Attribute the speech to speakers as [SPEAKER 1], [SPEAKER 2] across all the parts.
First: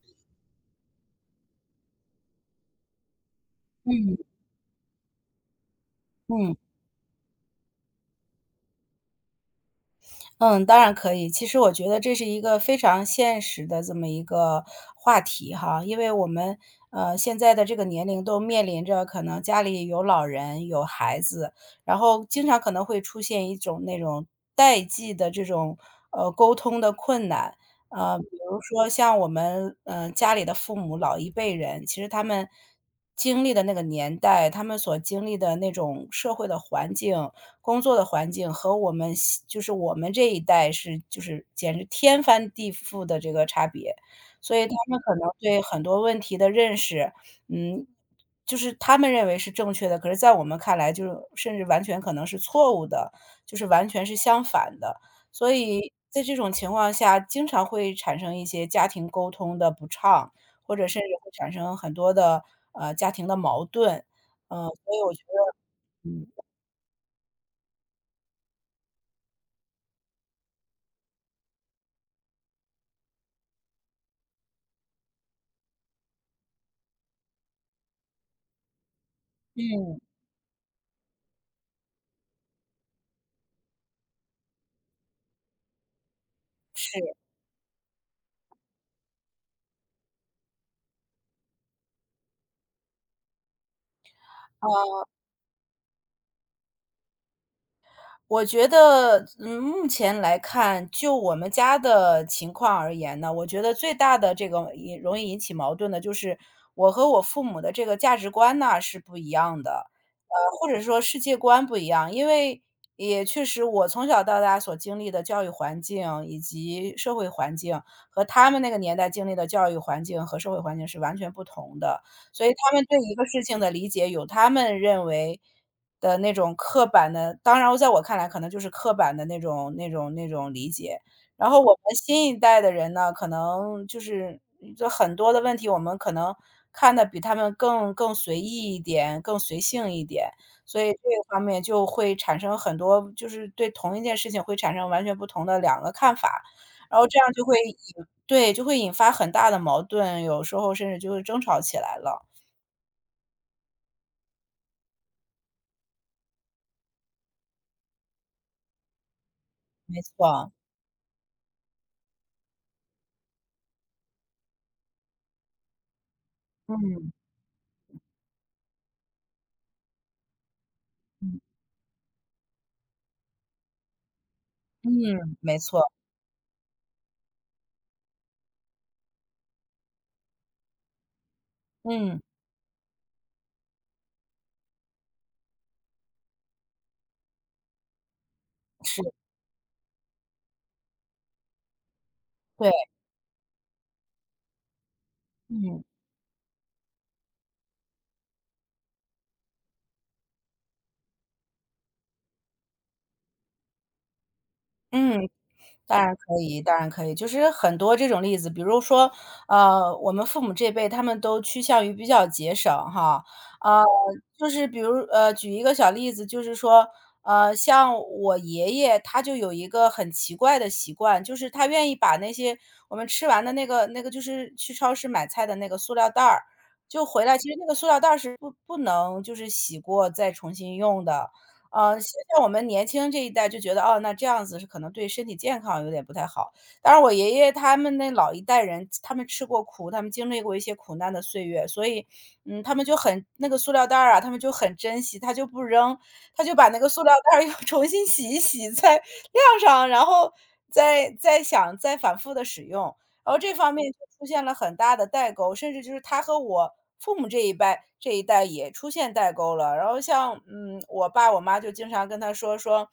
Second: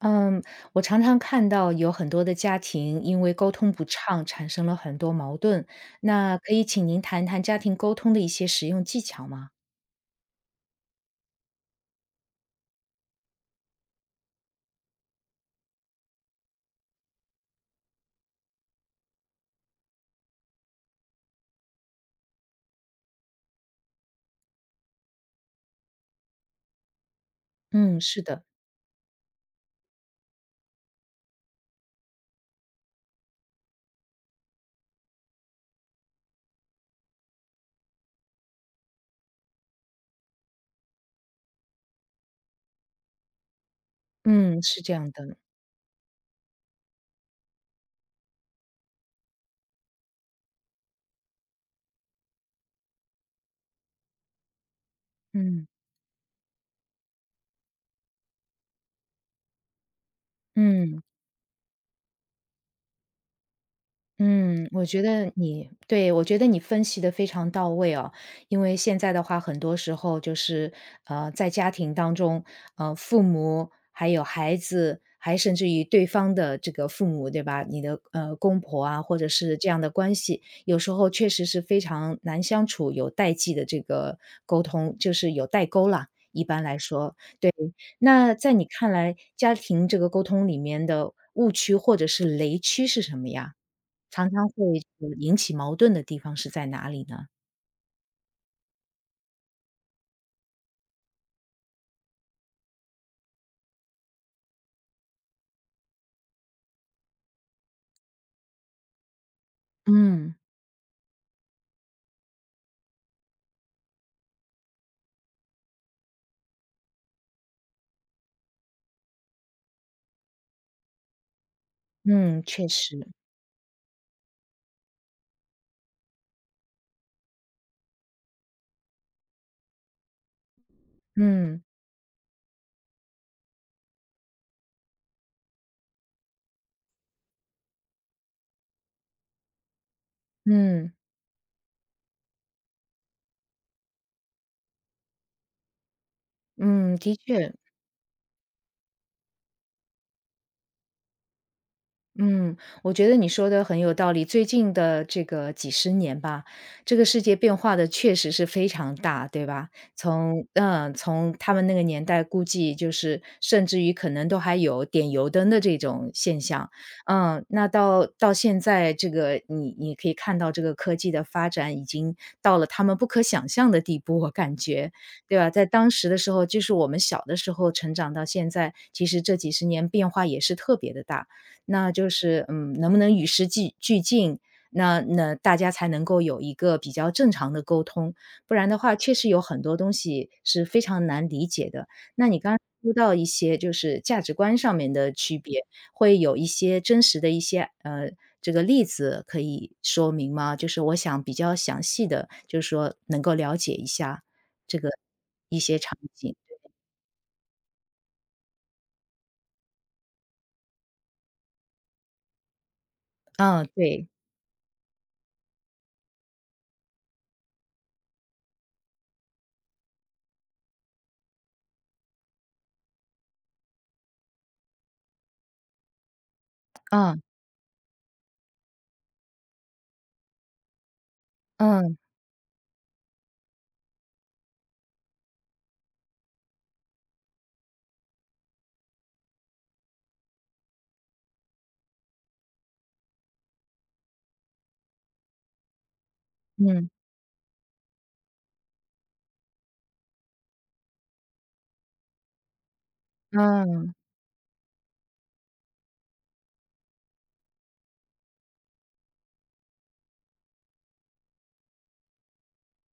[SPEAKER 1] 嗯，我常常看到有很多的家庭因为沟通不
[SPEAKER 2] 嗯
[SPEAKER 1] 畅产生了很多矛盾，那可
[SPEAKER 2] 嗯
[SPEAKER 1] 以请您谈谈家庭沟通的一些实用技巧吗？
[SPEAKER 2] 嗯，当然可以。其实我觉得这是一个非常现实的这么一个话题哈，因为我们现在的这个年龄都面临着可能家里有老人有孩子，然后经常可能会出现一种那种代际的这种沟通的困难。
[SPEAKER 1] 嗯，是
[SPEAKER 2] 比
[SPEAKER 1] 的。
[SPEAKER 2] 如说像我们家里的父母老一辈人，其实他们经历的那个年代，他们所经历的那种社会的环境。工作的环境和我们这一代简直天翻地覆的这个差别。所
[SPEAKER 1] 嗯，
[SPEAKER 2] 以他
[SPEAKER 1] 是这
[SPEAKER 2] 们
[SPEAKER 1] 样
[SPEAKER 2] 可能
[SPEAKER 1] 的。
[SPEAKER 2] 对很多问题的认识，嗯，就是他们认为是正确的，可是在我们看来就是甚至完全可能是错误的，就是完全是相反的。所
[SPEAKER 1] 嗯
[SPEAKER 2] 以在这种情况下，经常会产生一些家庭沟通的不畅，或者
[SPEAKER 1] 嗯。
[SPEAKER 2] 甚至会产生很多的，家庭的矛盾。嗯，
[SPEAKER 1] 嗯，我
[SPEAKER 2] 所以
[SPEAKER 1] 觉
[SPEAKER 2] 我觉
[SPEAKER 1] 得
[SPEAKER 2] 得
[SPEAKER 1] 你对，我觉得你分析的非常到位哦。因为现在的话，很多时候就是，在家庭当中，父母还有孩子，还甚至于对方的这个父母，对吧？你的公婆啊，或者是这样的
[SPEAKER 2] 嗯，
[SPEAKER 1] 关系，有时候确实是非常难相处，有代际的这个沟通，就是有代沟啦。一般来
[SPEAKER 2] 是，
[SPEAKER 1] 说，对。那在你看来，家庭这个沟通里面的误区或者是雷区是什么呀？常常会
[SPEAKER 2] 啊
[SPEAKER 1] 引起矛盾的地方是在哪里呢？
[SPEAKER 2] 我觉得，嗯，目前来看，就我们家的情况而言呢，我觉得最大的这个也容易引起矛盾的就是我和我父母的这个价值观呢是不一样的，
[SPEAKER 1] 嗯。
[SPEAKER 2] 或者说世界观不一样。因为也确实我从小到大所经历的教育环境以及社会环境，和他们那个年代经历的教育环境和社会环境是完全不同的。
[SPEAKER 1] 嗯，
[SPEAKER 2] 所以
[SPEAKER 1] 确
[SPEAKER 2] 他们
[SPEAKER 1] 实。
[SPEAKER 2] 对一个事情的理解有他们认为的那种刻板的当然在我看来可能就是刻板的那种理解。然后
[SPEAKER 1] 嗯。
[SPEAKER 2] 我们新一代的人呢，可能就是就很多的问题，我们可能看的比他们更随意一点，更随性一点，所以
[SPEAKER 1] 嗯。
[SPEAKER 2] 这个方面就会产生很多就是对同一件事情会产生完全不同的两个看法，
[SPEAKER 1] 嗯，
[SPEAKER 2] 然后
[SPEAKER 1] 的
[SPEAKER 2] 这样就
[SPEAKER 1] 确。
[SPEAKER 2] 会引对，就会引发很大的矛盾，有时候甚至就会争吵起来了。
[SPEAKER 1] 嗯，我觉得你说的很有道理。最近的这个几十年吧，这个世界变化的确实是非常大，对吧？
[SPEAKER 2] 没
[SPEAKER 1] 从
[SPEAKER 2] 错，
[SPEAKER 1] 嗯，从他们那个年代，估计就是甚至于可能都还有点油灯的这种现象。
[SPEAKER 2] 嗯，
[SPEAKER 1] 嗯，那到现在，这个你可以看到这个科技的
[SPEAKER 2] 嗯，
[SPEAKER 1] 发展已经到了他们不可想象的地步，我感觉，
[SPEAKER 2] 嗯，
[SPEAKER 1] 对吧？
[SPEAKER 2] 没
[SPEAKER 1] 在
[SPEAKER 2] 错，
[SPEAKER 1] 当时的时候，就是我们小的时候成长到现在，其实这几十年变化也是特别的大。那就
[SPEAKER 2] 嗯，
[SPEAKER 1] 是，嗯，能不能与时俱进，那那大家才能够有一个比较正常的沟通，不然的话，
[SPEAKER 2] 是，
[SPEAKER 1] 确实有很多东西是非常难理解的。那你刚刚
[SPEAKER 2] 对，
[SPEAKER 1] 说到一些就是价值观上面的区别，
[SPEAKER 2] 嗯，
[SPEAKER 1] 会有一些真实的一些，这个例子可以说明吗？就是我想比较详细的，就是说能够了解一下这个
[SPEAKER 2] 嗯。
[SPEAKER 1] 一些场景。
[SPEAKER 2] 当然可以，就是很多这种例子，比如说，我们父母这辈他们都趋向于比较节省哈，
[SPEAKER 1] 嗯，
[SPEAKER 2] 呃，
[SPEAKER 1] 对。
[SPEAKER 2] 就是比如举一个小例子，就是说，像我爷爷他就有一个很奇怪的习惯，就是他愿意把那些我们吃完的那个就是去超市买菜的那个塑料袋儿，就
[SPEAKER 1] 嗯。
[SPEAKER 2] 回来，其实那个塑料袋儿是不能就是洗过再重新用的，呃，
[SPEAKER 1] 嗯。
[SPEAKER 2] 像像我们年轻这一代就觉得，哦，那这样子是可能对身体健康有点不太好。当然我爷爷他们那老一代人，他们吃过苦，他们经历过一些苦难的岁月，所以，嗯，他们就很那个塑料袋儿啊，他们就很珍惜，他就不扔，他就把那个
[SPEAKER 1] 嗯。
[SPEAKER 2] 塑料袋儿又 重新洗一洗，再晾上，然后再反复的使用。然后这方面
[SPEAKER 1] 嗯。
[SPEAKER 2] 就出现了很大的代沟，甚至就是他和我父母这一代也出现代沟了。然后像，嗯，我爸我妈就经常跟他说：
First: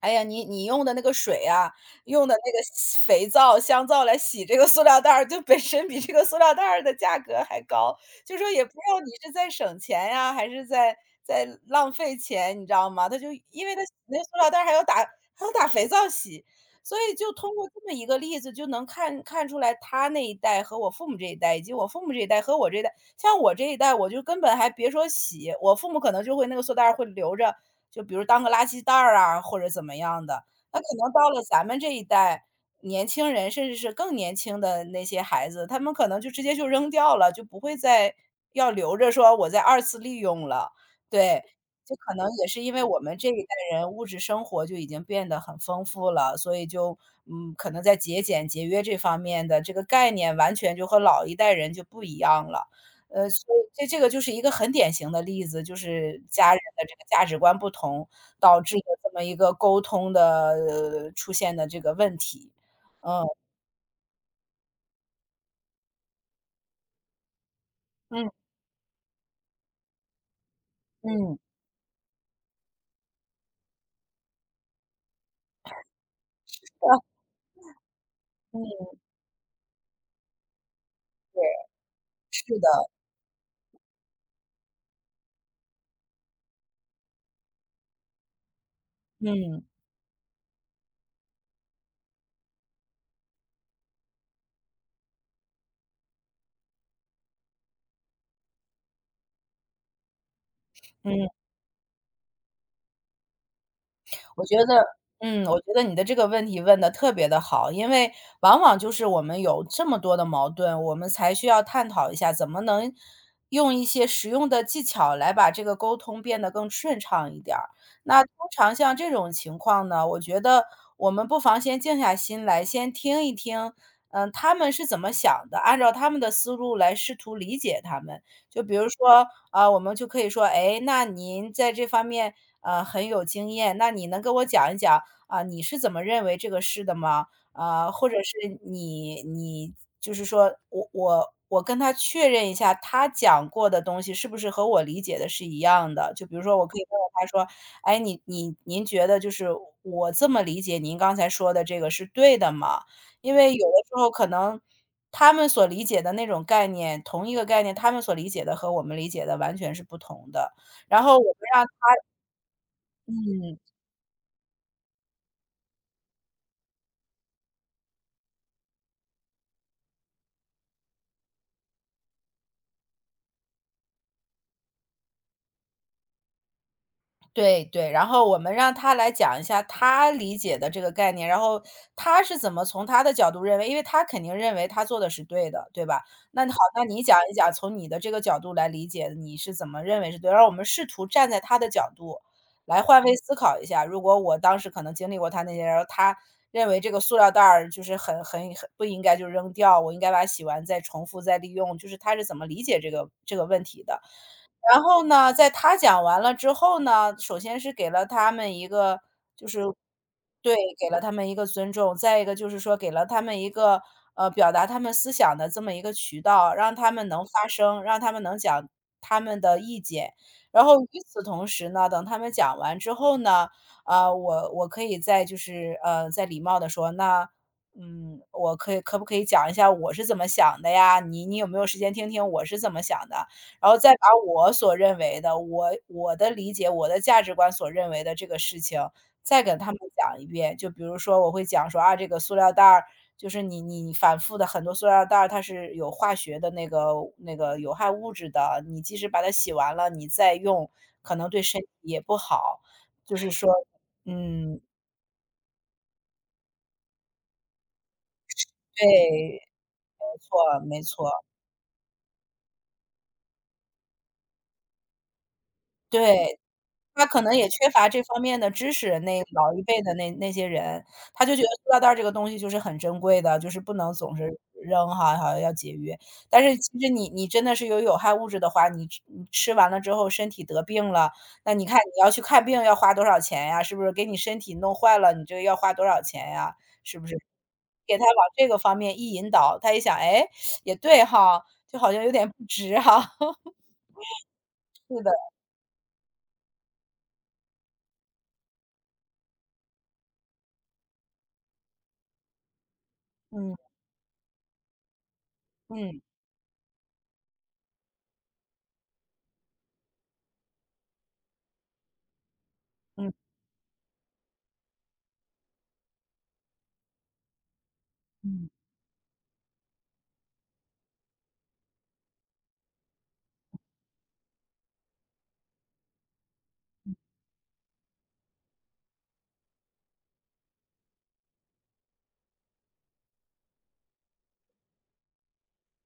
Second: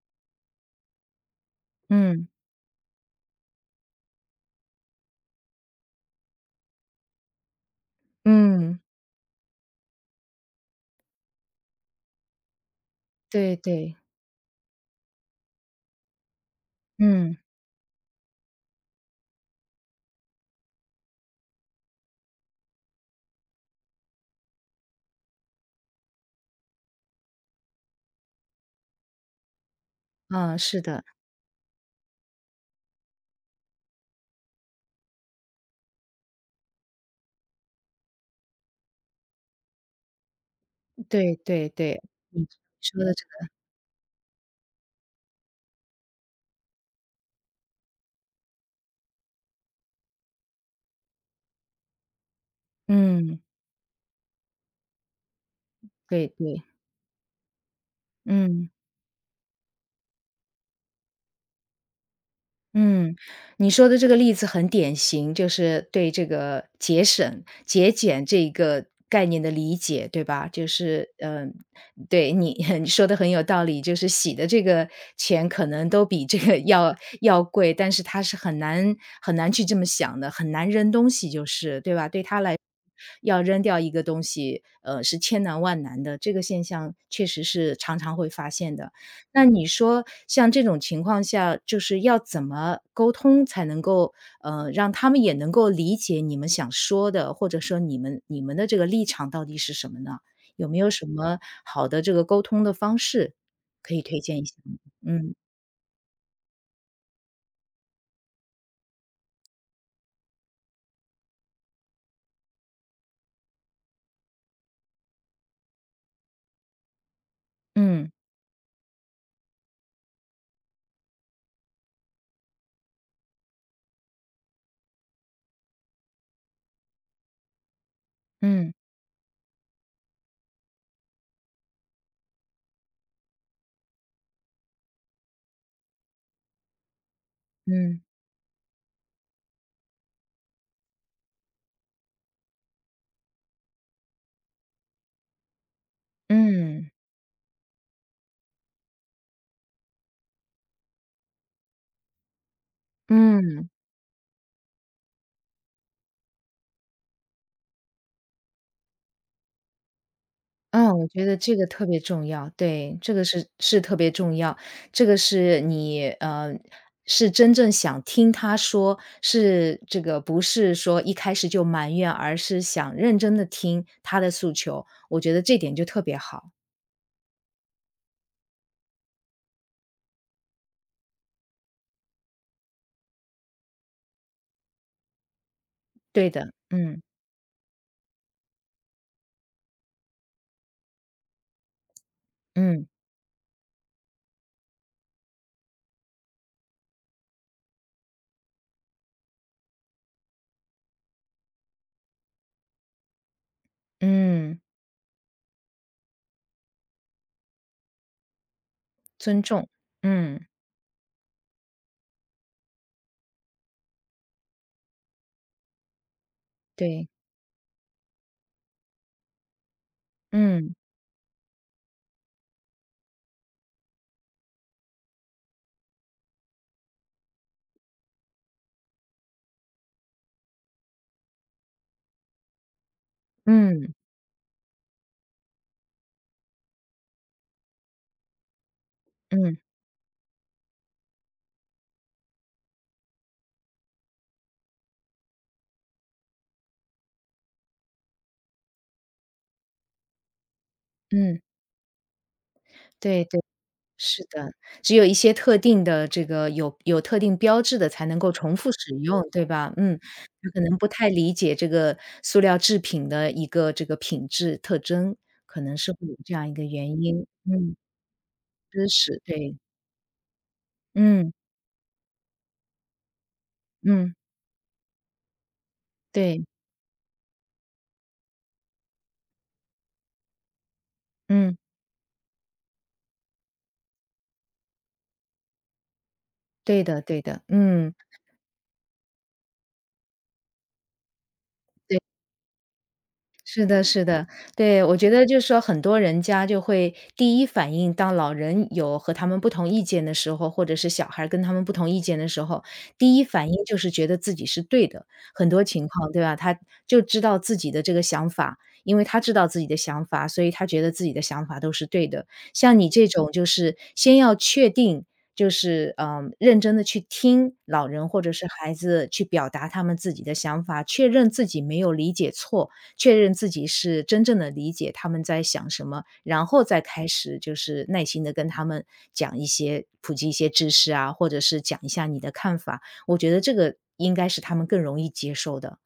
[SPEAKER 2] “哎呀，你用的那个水啊，
[SPEAKER 1] 嗯。
[SPEAKER 2] 用的那个洗肥皂、香皂来洗这个塑料袋儿，就本身比这个塑料袋儿的价格还高。”就说也不知
[SPEAKER 1] 嗯。
[SPEAKER 2] 道你是在省钱呀，还是在在浪费钱，你知道吗？他就
[SPEAKER 1] 对
[SPEAKER 2] 因为他洗
[SPEAKER 1] 对。
[SPEAKER 2] 那个塑料袋儿还要打肥皂洗，所以就
[SPEAKER 1] 嗯。
[SPEAKER 2] 通过这么一个例子，就能看出来他那一代和我父母这一代，以及我父母这一代和我这一代。像我这一代，我就根本还别说洗，我父母可能就会那个塑料袋儿会留着，就比如当个垃圾袋儿啊，或者怎么样的。
[SPEAKER 1] 啊，
[SPEAKER 2] 那
[SPEAKER 1] 是
[SPEAKER 2] 可
[SPEAKER 1] 的。
[SPEAKER 2] 能到了咱们这一代，年轻人甚至是更年轻的那些孩子，他们可能就直接就扔掉了，就不会再要留着说我再二次利用了，
[SPEAKER 1] 对
[SPEAKER 2] 对。
[SPEAKER 1] 对
[SPEAKER 2] 就
[SPEAKER 1] 对，
[SPEAKER 2] 可能也
[SPEAKER 1] 你
[SPEAKER 2] 是因为我
[SPEAKER 1] 说的
[SPEAKER 2] 们
[SPEAKER 1] 这
[SPEAKER 2] 这一代
[SPEAKER 1] 个。
[SPEAKER 2] 人物质生活就已经变得很丰富了，所以就，嗯，可能在节俭节约这方面的这个概念完全就和老一代人就不一样了。
[SPEAKER 1] 嗯，
[SPEAKER 2] 所以这个就是一个很典型的例子，就是
[SPEAKER 1] 对
[SPEAKER 2] 家人
[SPEAKER 1] 对。
[SPEAKER 2] 的这个价值观不同，导
[SPEAKER 1] 嗯。
[SPEAKER 2] 致的这么一个沟通的出现的这个问题。
[SPEAKER 1] 嗯，
[SPEAKER 2] 嗯，
[SPEAKER 1] 你说的这个例子很典型，就是对这个节省、节俭
[SPEAKER 2] 嗯，
[SPEAKER 1] 这一个概念的理解，对吧？就是，
[SPEAKER 2] 嗯，
[SPEAKER 1] 嗯、对你 你说的很有道理，就是洗的这个钱可能都比这个 要
[SPEAKER 2] 啊
[SPEAKER 1] 要贵，但是他是很
[SPEAKER 2] 嗯，
[SPEAKER 1] 难很难去这么想的，很难扔东西，
[SPEAKER 2] 对，
[SPEAKER 1] 就是对吧？对他
[SPEAKER 2] 是
[SPEAKER 1] 来，
[SPEAKER 2] 的，
[SPEAKER 1] 要扔掉一个东西，是千难万难的。这个现象确实是常常会发现的。那
[SPEAKER 2] 嗯，
[SPEAKER 1] 你说像这种情况下，就是要怎么沟通才能够，让他们也能够理解你们想说的，或者说你们的这个立场到底是什么呢？有没有什
[SPEAKER 2] 嗯。
[SPEAKER 1] 么好的这个沟通的方式可以推荐
[SPEAKER 2] 我
[SPEAKER 1] 一下
[SPEAKER 2] 觉
[SPEAKER 1] 吗
[SPEAKER 2] 得
[SPEAKER 1] 嗯。
[SPEAKER 2] 嗯，我觉得你的这个问题问的特别的好，因为往往就是我们有这么多的矛盾，我们才需要探讨一下怎么能用一些实用的技巧来把这个沟通变得更顺畅一点儿。
[SPEAKER 1] 嗯。
[SPEAKER 2] 那通常像这种情况呢，我觉得我们不妨先静下心来，先听一听，嗯，他们是怎么想的，按照他们的思路来试图理解他们。就
[SPEAKER 1] 嗯。
[SPEAKER 2] 比如说，啊，我们就可以说，哎，那您在这方面很有经验，那你能跟我讲一讲啊、你是怎么认为这个事的吗？啊、
[SPEAKER 1] 嗯。
[SPEAKER 2] 或者是你就是说我跟他确认一下，他讲过的东西是不是和我理解的是一样的？就比如说，我可
[SPEAKER 1] 嗯。
[SPEAKER 2] 以
[SPEAKER 1] 嗯
[SPEAKER 2] 问问他说，哎，您觉得就是我这么理解您刚才说的这个是对的吗？因为
[SPEAKER 1] 嗯。
[SPEAKER 2] 有的时候可能。他们所理解的那种概念，同一个概念，他们所理解的和我们理解的完全是不同的。
[SPEAKER 1] 嗯，
[SPEAKER 2] 然
[SPEAKER 1] 我
[SPEAKER 2] 后我
[SPEAKER 1] 觉
[SPEAKER 2] 们
[SPEAKER 1] 得这
[SPEAKER 2] 让
[SPEAKER 1] 个特别重要，对，这个是
[SPEAKER 2] 嗯，
[SPEAKER 1] 是特别重要，这个是你是真正想听他说，是这个不是说一开始就埋怨，而是想认真的听他的诉求，我觉得这点就特别好。
[SPEAKER 2] 对对，然后我们让他来讲一下他理解的这个概念，然后他是怎么从他的角度认为因为他肯定认为他做的是对的，对吧？
[SPEAKER 1] 对
[SPEAKER 2] 那
[SPEAKER 1] 的。
[SPEAKER 2] 好，那
[SPEAKER 1] 嗯。
[SPEAKER 2] 你讲一讲，从你的这个角度来理解，你是怎么认为是对，然后我们试图站在他的角度来
[SPEAKER 1] 嗯。
[SPEAKER 2] 换位思考一下，如果我当时可能经历过他那些，然后他认为这个塑料袋儿就是很不应该就扔掉，我应该把它洗完再重复再利用，就是他是怎么理解这个问题的。
[SPEAKER 1] 嗯。
[SPEAKER 2] 然后呢，在他讲完了之后呢，首先是给了他们一个
[SPEAKER 1] 尊
[SPEAKER 2] 就是
[SPEAKER 1] 重。嗯。
[SPEAKER 2] 对，给了他们一个尊重，再一个就是说给了他们一个，表达他们思想的这么一个渠道，让他们
[SPEAKER 1] 对。
[SPEAKER 2] 能发声，让他们能讲他们的意见。然
[SPEAKER 1] 嗯。
[SPEAKER 2] 后与此同时呢，等他们讲完之后呢，啊，我可以再就是，再礼貌的说，那，嗯，我可以可不可以讲一下我是怎么想的呀？你你有没有时间听听我是怎么想的？然后再
[SPEAKER 1] 嗯。
[SPEAKER 2] 把我所认为的，我的理解，我的价值观所认为的这个事情，再给
[SPEAKER 1] 嗯。
[SPEAKER 2] 他们讲一遍，就比如说我会讲说啊，这个塑料袋儿，就是你反复的很多塑料袋儿，它是有化学的那个有害物质的，你即使把它洗完了，你再用，可能
[SPEAKER 1] 嗯。
[SPEAKER 2] 对身体也不好。就
[SPEAKER 1] 对
[SPEAKER 2] 是
[SPEAKER 1] 对。
[SPEAKER 2] 说
[SPEAKER 1] 是的，
[SPEAKER 2] 嗯，
[SPEAKER 1] 只有一些特定的这个有特定标志的才能够重复使用，
[SPEAKER 2] 对，
[SPEAKER 1] 对吧？嗯，
[SPEAKER 2] 没
[SPEAKER 1] 他
[SPEAKER 2] 错
[SPEAKER 1] 可能
[SPEAKER 2] 没
[SPEAKER 1] 不太
[SPEAKER 2] 错，
[SPEAKER 1] 理解这个塑料制品的一个这个品质特征，可能是会有这
[SPEAKER 2] 对
[SPEAKER 1] 样一个原
[SPEAKER 2] 他
[SPEAKER 1] 因。
[SPEAKER 2] 可能也缺
[SPEAKER 1] 嗯，
[SPEAKER 2] 乏这方面的知
[SPEAKER 1] 知
[SPEAKER 2] 识，那
[SPEAKER 1] 识，
[SPEAKER 2] 老
[SPEAKER 1] 对。
[SPEAKER 2] 一辈的那些人，他
[SPEAKER 1] 嗯。
[SPEAKER 2] 就觉得塑料袋儿这个东西就是很珍贵的，就是不能总
[SPEAKER 1] 嗯。
[SPEAKER 2] 是扔哈，好像要节约。但
[SPEAKER 1] 对。
[SPEAKER 2] 是其实你真的是有害物质的话，你吃完了之后身体得病了，那
[SPEAKER 1] 嗯。
[SPEAKER 2] 你看你要去看病要花多少钱呀，是不是？给你身体弄坏了，你这个要花多少钱呀，
[SPEAKER 1] 对
[SPEAKER 2] 是
[SPEAKER 1] 的，
[SPEAKER 2] 不是？
[SPEAKER 1] 对的。嗯，
[SPEAKER 2] 给他往这个方面一引导，他一想，哎，也对哈，就好
[SPEAKER 1] 对。
[SPEAKER 2] 像有点不值哈。
[SPEAKER 1] 是的，是的。对，我
[SPEAKER 2] 是
[SPEAKER 1] 觉
[SPEAKER 2] 的，
[SPEAKER 1] 得就是说很多人家就会第一反应，当老人有和他们不同意见的时候，或者是小孩儿跟他们不同意见的时候，第一反
[SPEAKER 2] 嗯，
[SPEAKER 1] 应就是觉得自己是对的。很多情
[SPEAKER 2] 嗯，
[SPEAKER 1] 况，对吧？他就知道自己的这个想法，因为他知道自己的想法，所以他觉得自己的想法都是对的。像你这
[SPEAKER 2] 嗯，
[SPEAKER 1] 种，就是先要确定。就是嗯，认真的去听老人或者是
[SPEAKER 2] 嗯。
[SPEAKER 1] 孩子去表达他们自己的想法，确认自己没有理解错，确认自己是真正的理解他们在想什么，然后再开始就是耐心的跟他们讲一些普及一些知识啊，或者是讲一下你的看法。我觉得这个应该是他们更容易接受的，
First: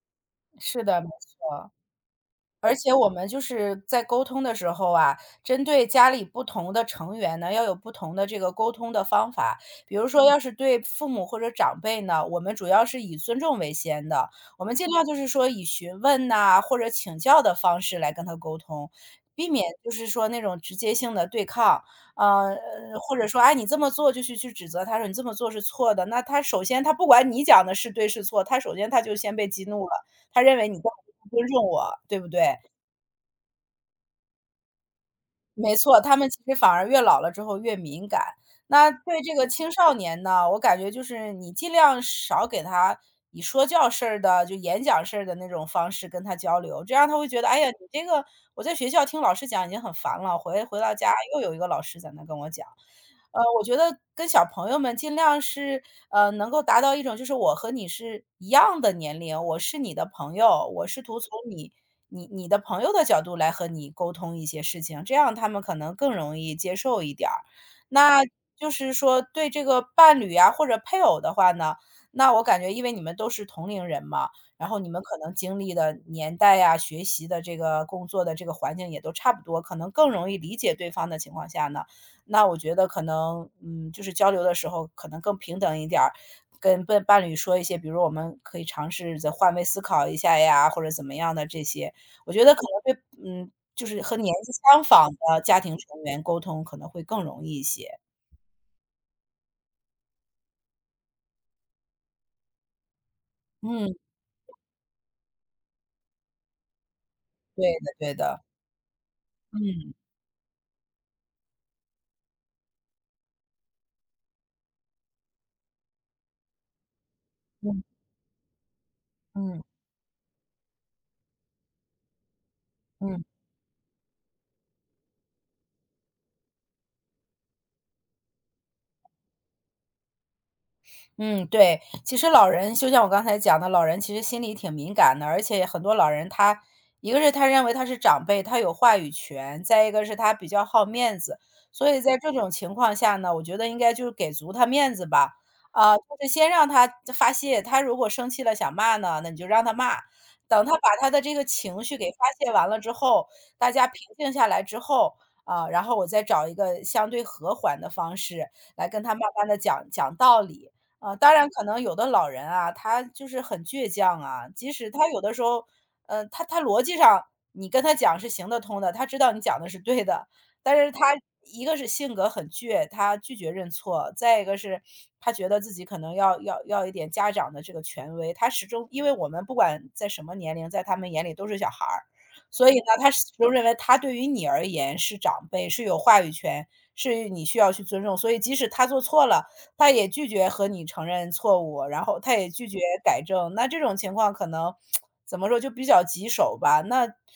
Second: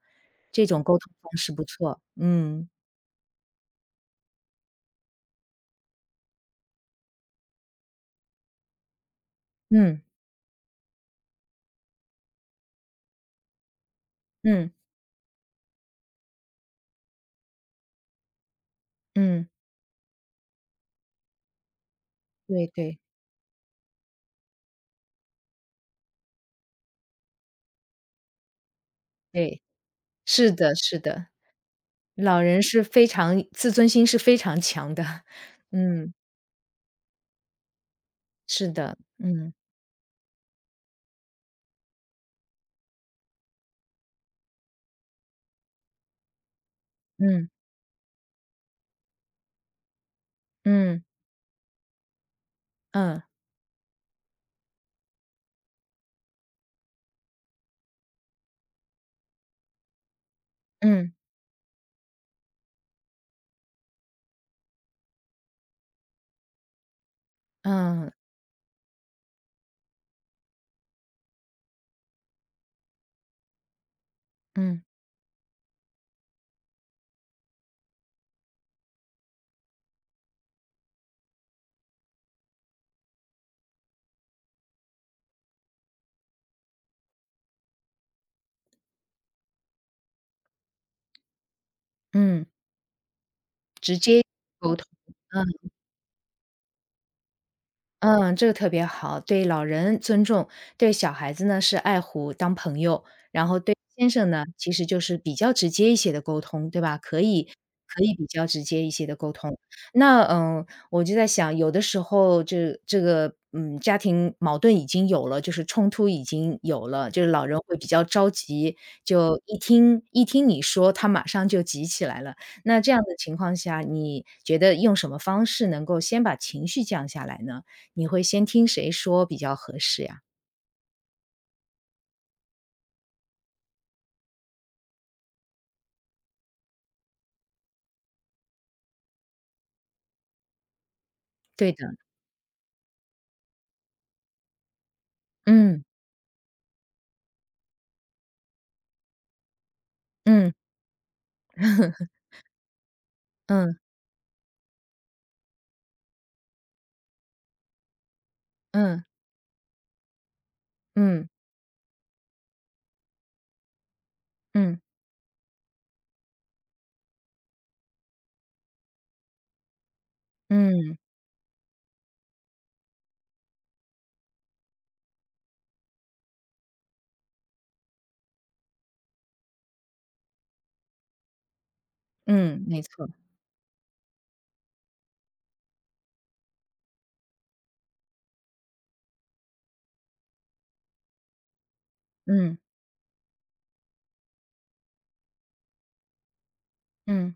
[SPEAKER 1] 这
[SPEAKER 2] 是
[SPEAKER 1] 种沟
[SPEAKER 2] 的，没
[SPEAKER 1] 通方式不
[SPEAKER 2] 错。
[SPEAKER 1] 错。嗯。
[SPEAKER 2] 而且我们就是在沟通的时候啊，针对家里不同的成员呢，要有不同的这个沟通的方法。比
[SPEAKER 1] 嗯。
[SPEAKER 2] 如说，嗯要是对父母或者长辈呢，我们主要是以尊重为先的，我
[SPEAKER 1] 嗯。
[SPEAKER 2] 们尽量就是说以询问呐，或者请教的方式来跟他沟通，避
[SPEAKER 1] 嗯。
[SPEAKER 2] 免就是说那种直接性的对抗。呃，
[SPEAKER 1] 对
[SPEAKER 2] 呃
[SPEAKER 1] 对
[SPEAKER 2] 或者说，哎，你这么做就是去指责他说你这么做是错的，那他首先他不管你讲的是对是错，他首先他就先被
[SPEAKER 1] 对。
[SPEAKER 2] 激怒了。他
[SPEAKER 1] 是
[SPEAKER 2] 认为
[SPEAKER 1] 的
[SPEAKER 2] 你根本
[SPEAKER 1] 是
[SPEAKER 2] 就
[SPEAKER 1] 的，
[SPEAKER 2] 不尊重我，对不
[SPEAKER 1] 老
[SPEAKER 2] 对？
[SPEAKER 1] 人是非常自尊心是非常强的。
[SPEAKER 2] 没错，
[SPEAKER 1] 嗯，
[SPEAKER 2] 他们其实反而越老了之后越敏感。
[SPEAKER 1] 是
[SPEAKER 2] 那
[SPEAKER 1] 的。
[SPEAKER 2] 对这个
[SPEAKER 1] 嗯。
[SPEAKER 2] 青少年呢，我感觉就是你尽量少给他以说教式儿的，就演讲式儿的那种方式跟他交流，这样他会觉得，
[SPEAKER 1] 嗯。
[SPEAKER 2] 哎呀，你这个我在学校听老师讲已经很烦了，回回到
[SPEAKER 1] 嗯。
[SPEAKER 2] 家又有一个老师在那跟我讲。
[SPEAKER 1] 嗯。
[SPEAKER 2] 呃，我觉得跟小朋友们尽量是，呃，能够达到一种就是我和你是一样的年龄，我是你的朋友，我试
[SPEAKER 1] 嗯。
[SPEAKER 2] 图从你的朋友的角度来和你沟通一些事情，这样他们可能更容易接受一点儿。
[SPEAKER 1] 嗯。
[SPEAKER 2] 那就是说对这个伴侣啊，或者配偶的话呢，那我感觉因为你们都是同龄人嘛，然后
[SPEAKER 1] 嗯。
[SPEAKER 2] 你们可能经历的年代呀、学习的这个工作的这个环境也都差不多，可能更容易理解对方的情况下呢，那我觉得可能，嗯，就是交流的时候可能更平等一点儿，跟伴侣说一些，比如我们可以尝试着换位思考一下呀，或者怎么样的这些。我觉
[SPEAKER 1] 嗯。
[SPEAKER 2] 得可能对嗯，就
[SPEAKER 1] 直
[SPEAKER 2] 是和
[SPEAKER 1] 接
[SPEAKER 2] 年纪
[SPEAKER 1] 沟
[SPEAKER 2] 相
[SPEAKER 1] 通。
[SPEAKER 2] 仿的家
[SPEAKER 1] 嗯。
[SPEAKER 2] 庭成员沟通可能会更容易一些。
[SPEAKER 1] 嗯，这个特别好，对老人尊重，对小孩子呢是爱护，当朋友，然后对
[SPEAKER 2] 嗯，
[SPEAKER 1] 先生呢，其实就是比较直接一些的沟通，对吧？可以
[SPEAKER 2] 对的
[SPEAKER 1] 可
[SPEAKER 2] 对
[SPEAKER 1] 以比
[SPEAKER 2] 的，
[SPEAKER 1] 较直接一些的沟通。
[SPEAKER 2] 嗯，
[SPEAKER 1] 那嗯，我就在想，有的时候这个嗯，家庭矛盾已经有了，就是冲突已经有了，就是老人会
[SPEAKER 2] 嗯，
[SPEAKER 1] 比较着急，就一
[SPEAKER 2] 嗯，
[SPEAKER 1] 听一听你说，他马上就急起来了。那这样的
[SPEAKER 2] 嗯。
[SPEAKER 1] 情况下，你觉得用什么方式能够先把情绪降下来呢？你会先听谁说比较合适呀？
[SPEAKER 2] 嗯，对，其实老人就像我刚才讲的，老人其实心里挺敏感的，而且很多老人他一个是他认为他是长辈，他有话语权，再一个是他比较好面子，
[SPEAKER 1] 对的。
[SPEAKER 2] 所以在这种情况下呢，我觉得应该就是给足他面子吧，
[SPEAKER 1] 嗯。
[SPEAKER 2] 啊，就是先让他发泄，他如果生气了想骂呢，那你就让他骂，
[SPEAKER 1] 嗯
[SPEAKER 2] 等他把他的这个情绪给 发泄完了之后，大
[SPEAKER 1] 嗯。
[SPEAKER 2] 家平静下来之后，啊，然后我再找一个相对和缓的方式来跟
[SPEAKER 1] 嗯。
[SPEAKER 2] 他慢慢的讲讲道理。啊，
[SPEAKER 1] 嗯。
[SPEAKER 2] 当然可能有的老人啊，他就是很倔强啊，即
[SPEAKER 1] 嗯。
[SPEAKER 2] 使他有的时候，呃，他逻辑上你跟他讲是行得通的，他知道你讲的是对的，但是
[SPEAKER 1] 嗯。
[SPEAKER 2] 他一个是性格很倔，他拒绝认错，再一个是他觉得自己可能要一点家长的这个权威，他始终因为我们不管在什么年龄，在他们眼里都是小孩儿，
[SPEAKER 1] 嗯。
[SPEAKER 2] 所以
[SPEAKER 1] 没
[SPEAKER 2] 呢，
[SPEAKER 1] 错。
[SPEAKER 2] 他始终认为他对于你而言是长辈，是有话语权，是你需要去尊重，所以即使他做错了。他也拒绝和你承认错误，然后他也
[SPEAKER 1] 嗯。
[SPEAKER 2] 拒绝改正。那这种情况可能怎么说，就比较棘手吧。那
[SPEAKER 1] 嗯。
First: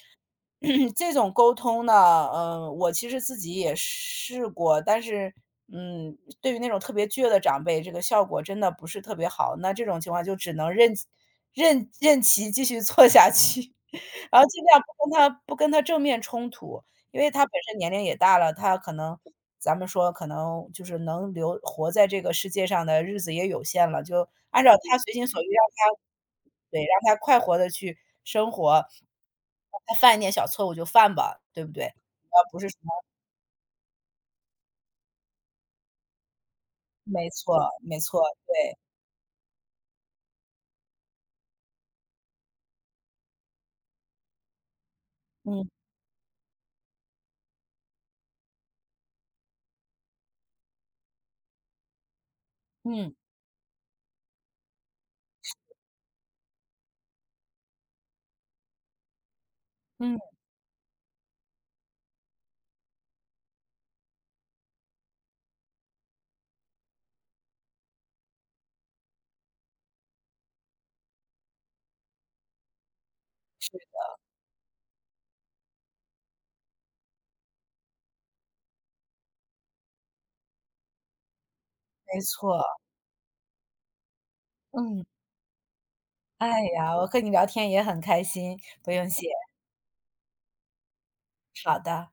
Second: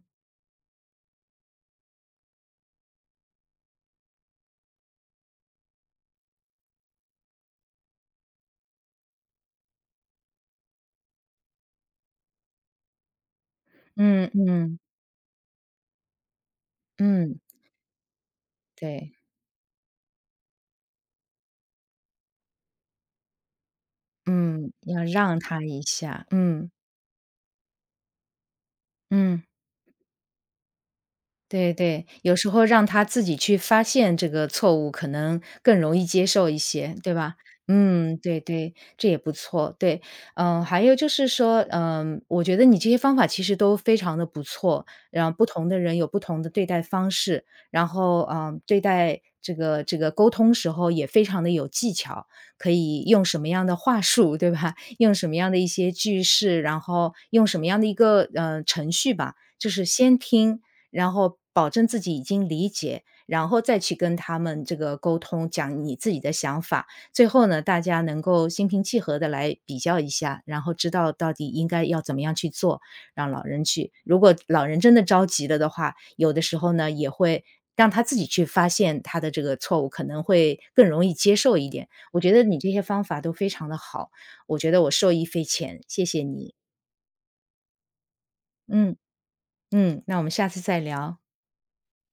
[SPEAKER 2] 这种沟通呢，嗯，我其实自己也试过，但是，嗯，对于那种特别倔的长辈，这个效果真的不是特别好。那这种情况就只能任其任其继续做下去，
[SPEAKER 1] 嗯。
[SPEAKER 2] 然后尽
[SPEAKER 1] 嗯。
[SPEAKER 2] 量不跟他正面冲突。因为
[SPEAKER 1] 嗯。
[SPEAKER 2] 他本身年龄也大了，他可
[SPEAKER 1] 对。
[SPEAKER 2] 能咱们说可能就是能留活在这个世界上的日子也有限了，就按照
[SPEAKER 1] 嗯，
[SPEAKER 2] 他
[SPEAKER 1] 要
[SPEAKER 2] 随心
[SPEAKER 1] 让
[SPEAKER 2] 所欲，
[SPEAKER 1] 他
[SPEAKER 2] 让
[SPEAKER 1] 一
[SPEAKER 2] 他
[SPEAKER 1] 下。嗯。
[SPEAKER 2] 对，让他快活的去生活，
[SPEAKER 1] 嗯。
[SPEAKER 2] 让他犯一点小错误就犯吧，对不
[SPEAKER 1] 对
[SPEAKER 2] 对？
[SPEAKER 1] 对，有
[SPEAKER 2] 而
[SPEAKER 1] 时
[SPEAKER 2] 不
[SPEAKER 1] 候
[SPEAKER 2] 是什
[SPEAKER 1] 让
[SPEAKER 2] 么
[SPEAKER 1] 他自己去发现这个错误，可能更容易接受一些，对
[SPEAKER 2] 没
[SPEAKER 1] 吧？
[SPEAKER 2] 错没
[SPEAKER 1] 嗯，
[SPEAKER 2] 错，
[SPEAKER 1] 对对，
[SPEAKER 2] 对，
[SPEAKER 1] 这也不错。对。嗯、还有就是说，嗯、我觉得你这些方法其实都非常的不错，然后不
[SPEAKER 2] 嗯，
[SPEAKER 1] 同的人有不同的对待方式，然后嗯、对待这个沟通时候也非常的有技巧，可以
[SPEAKER 2] 嗯，
[SPEAKER 1] 用什么样的话术，对吧？用什么样的一些句式，然后用什么样的一个程序吧，就是
[SPEAKER 2] 嗯，
[SPEAKER 1] 先听。然后保证自己已经理解，然后再去跟他们这个沟通，讲你自己的想法。最后呢，大家能够心平气和的来比较一下，然后知道到底应该要怎么样去做，让老人
[SPEAKER 2] 是，
[SPEAKER 1] 去如果老人真的着急了的话，有的时候呢，也会让他自己去发现他的这个错误，可能会更容易接受一点。
[SPEAKER 2] 没
[SPEAKER 1] 我觉得你
[SPEAKER 2] 错，
[SPEAKER 1] 这些方法都非常的好，我觉得我
[SPEAKER 2] 嗯。
[SPEAKER 1] 受益匪浅，谢谢
[SPEAKER 2] 哎
[SPEAKER 1] 你。
[SPEAKER 2] 呀，我和你聊天也很开心，不
[SPEAKER 1] 嗯。
[SPEAKER 2] 用谢，
[SPEAKER 1] 嗯，那我们下次再聊。
[SPEAKER 2] 好的。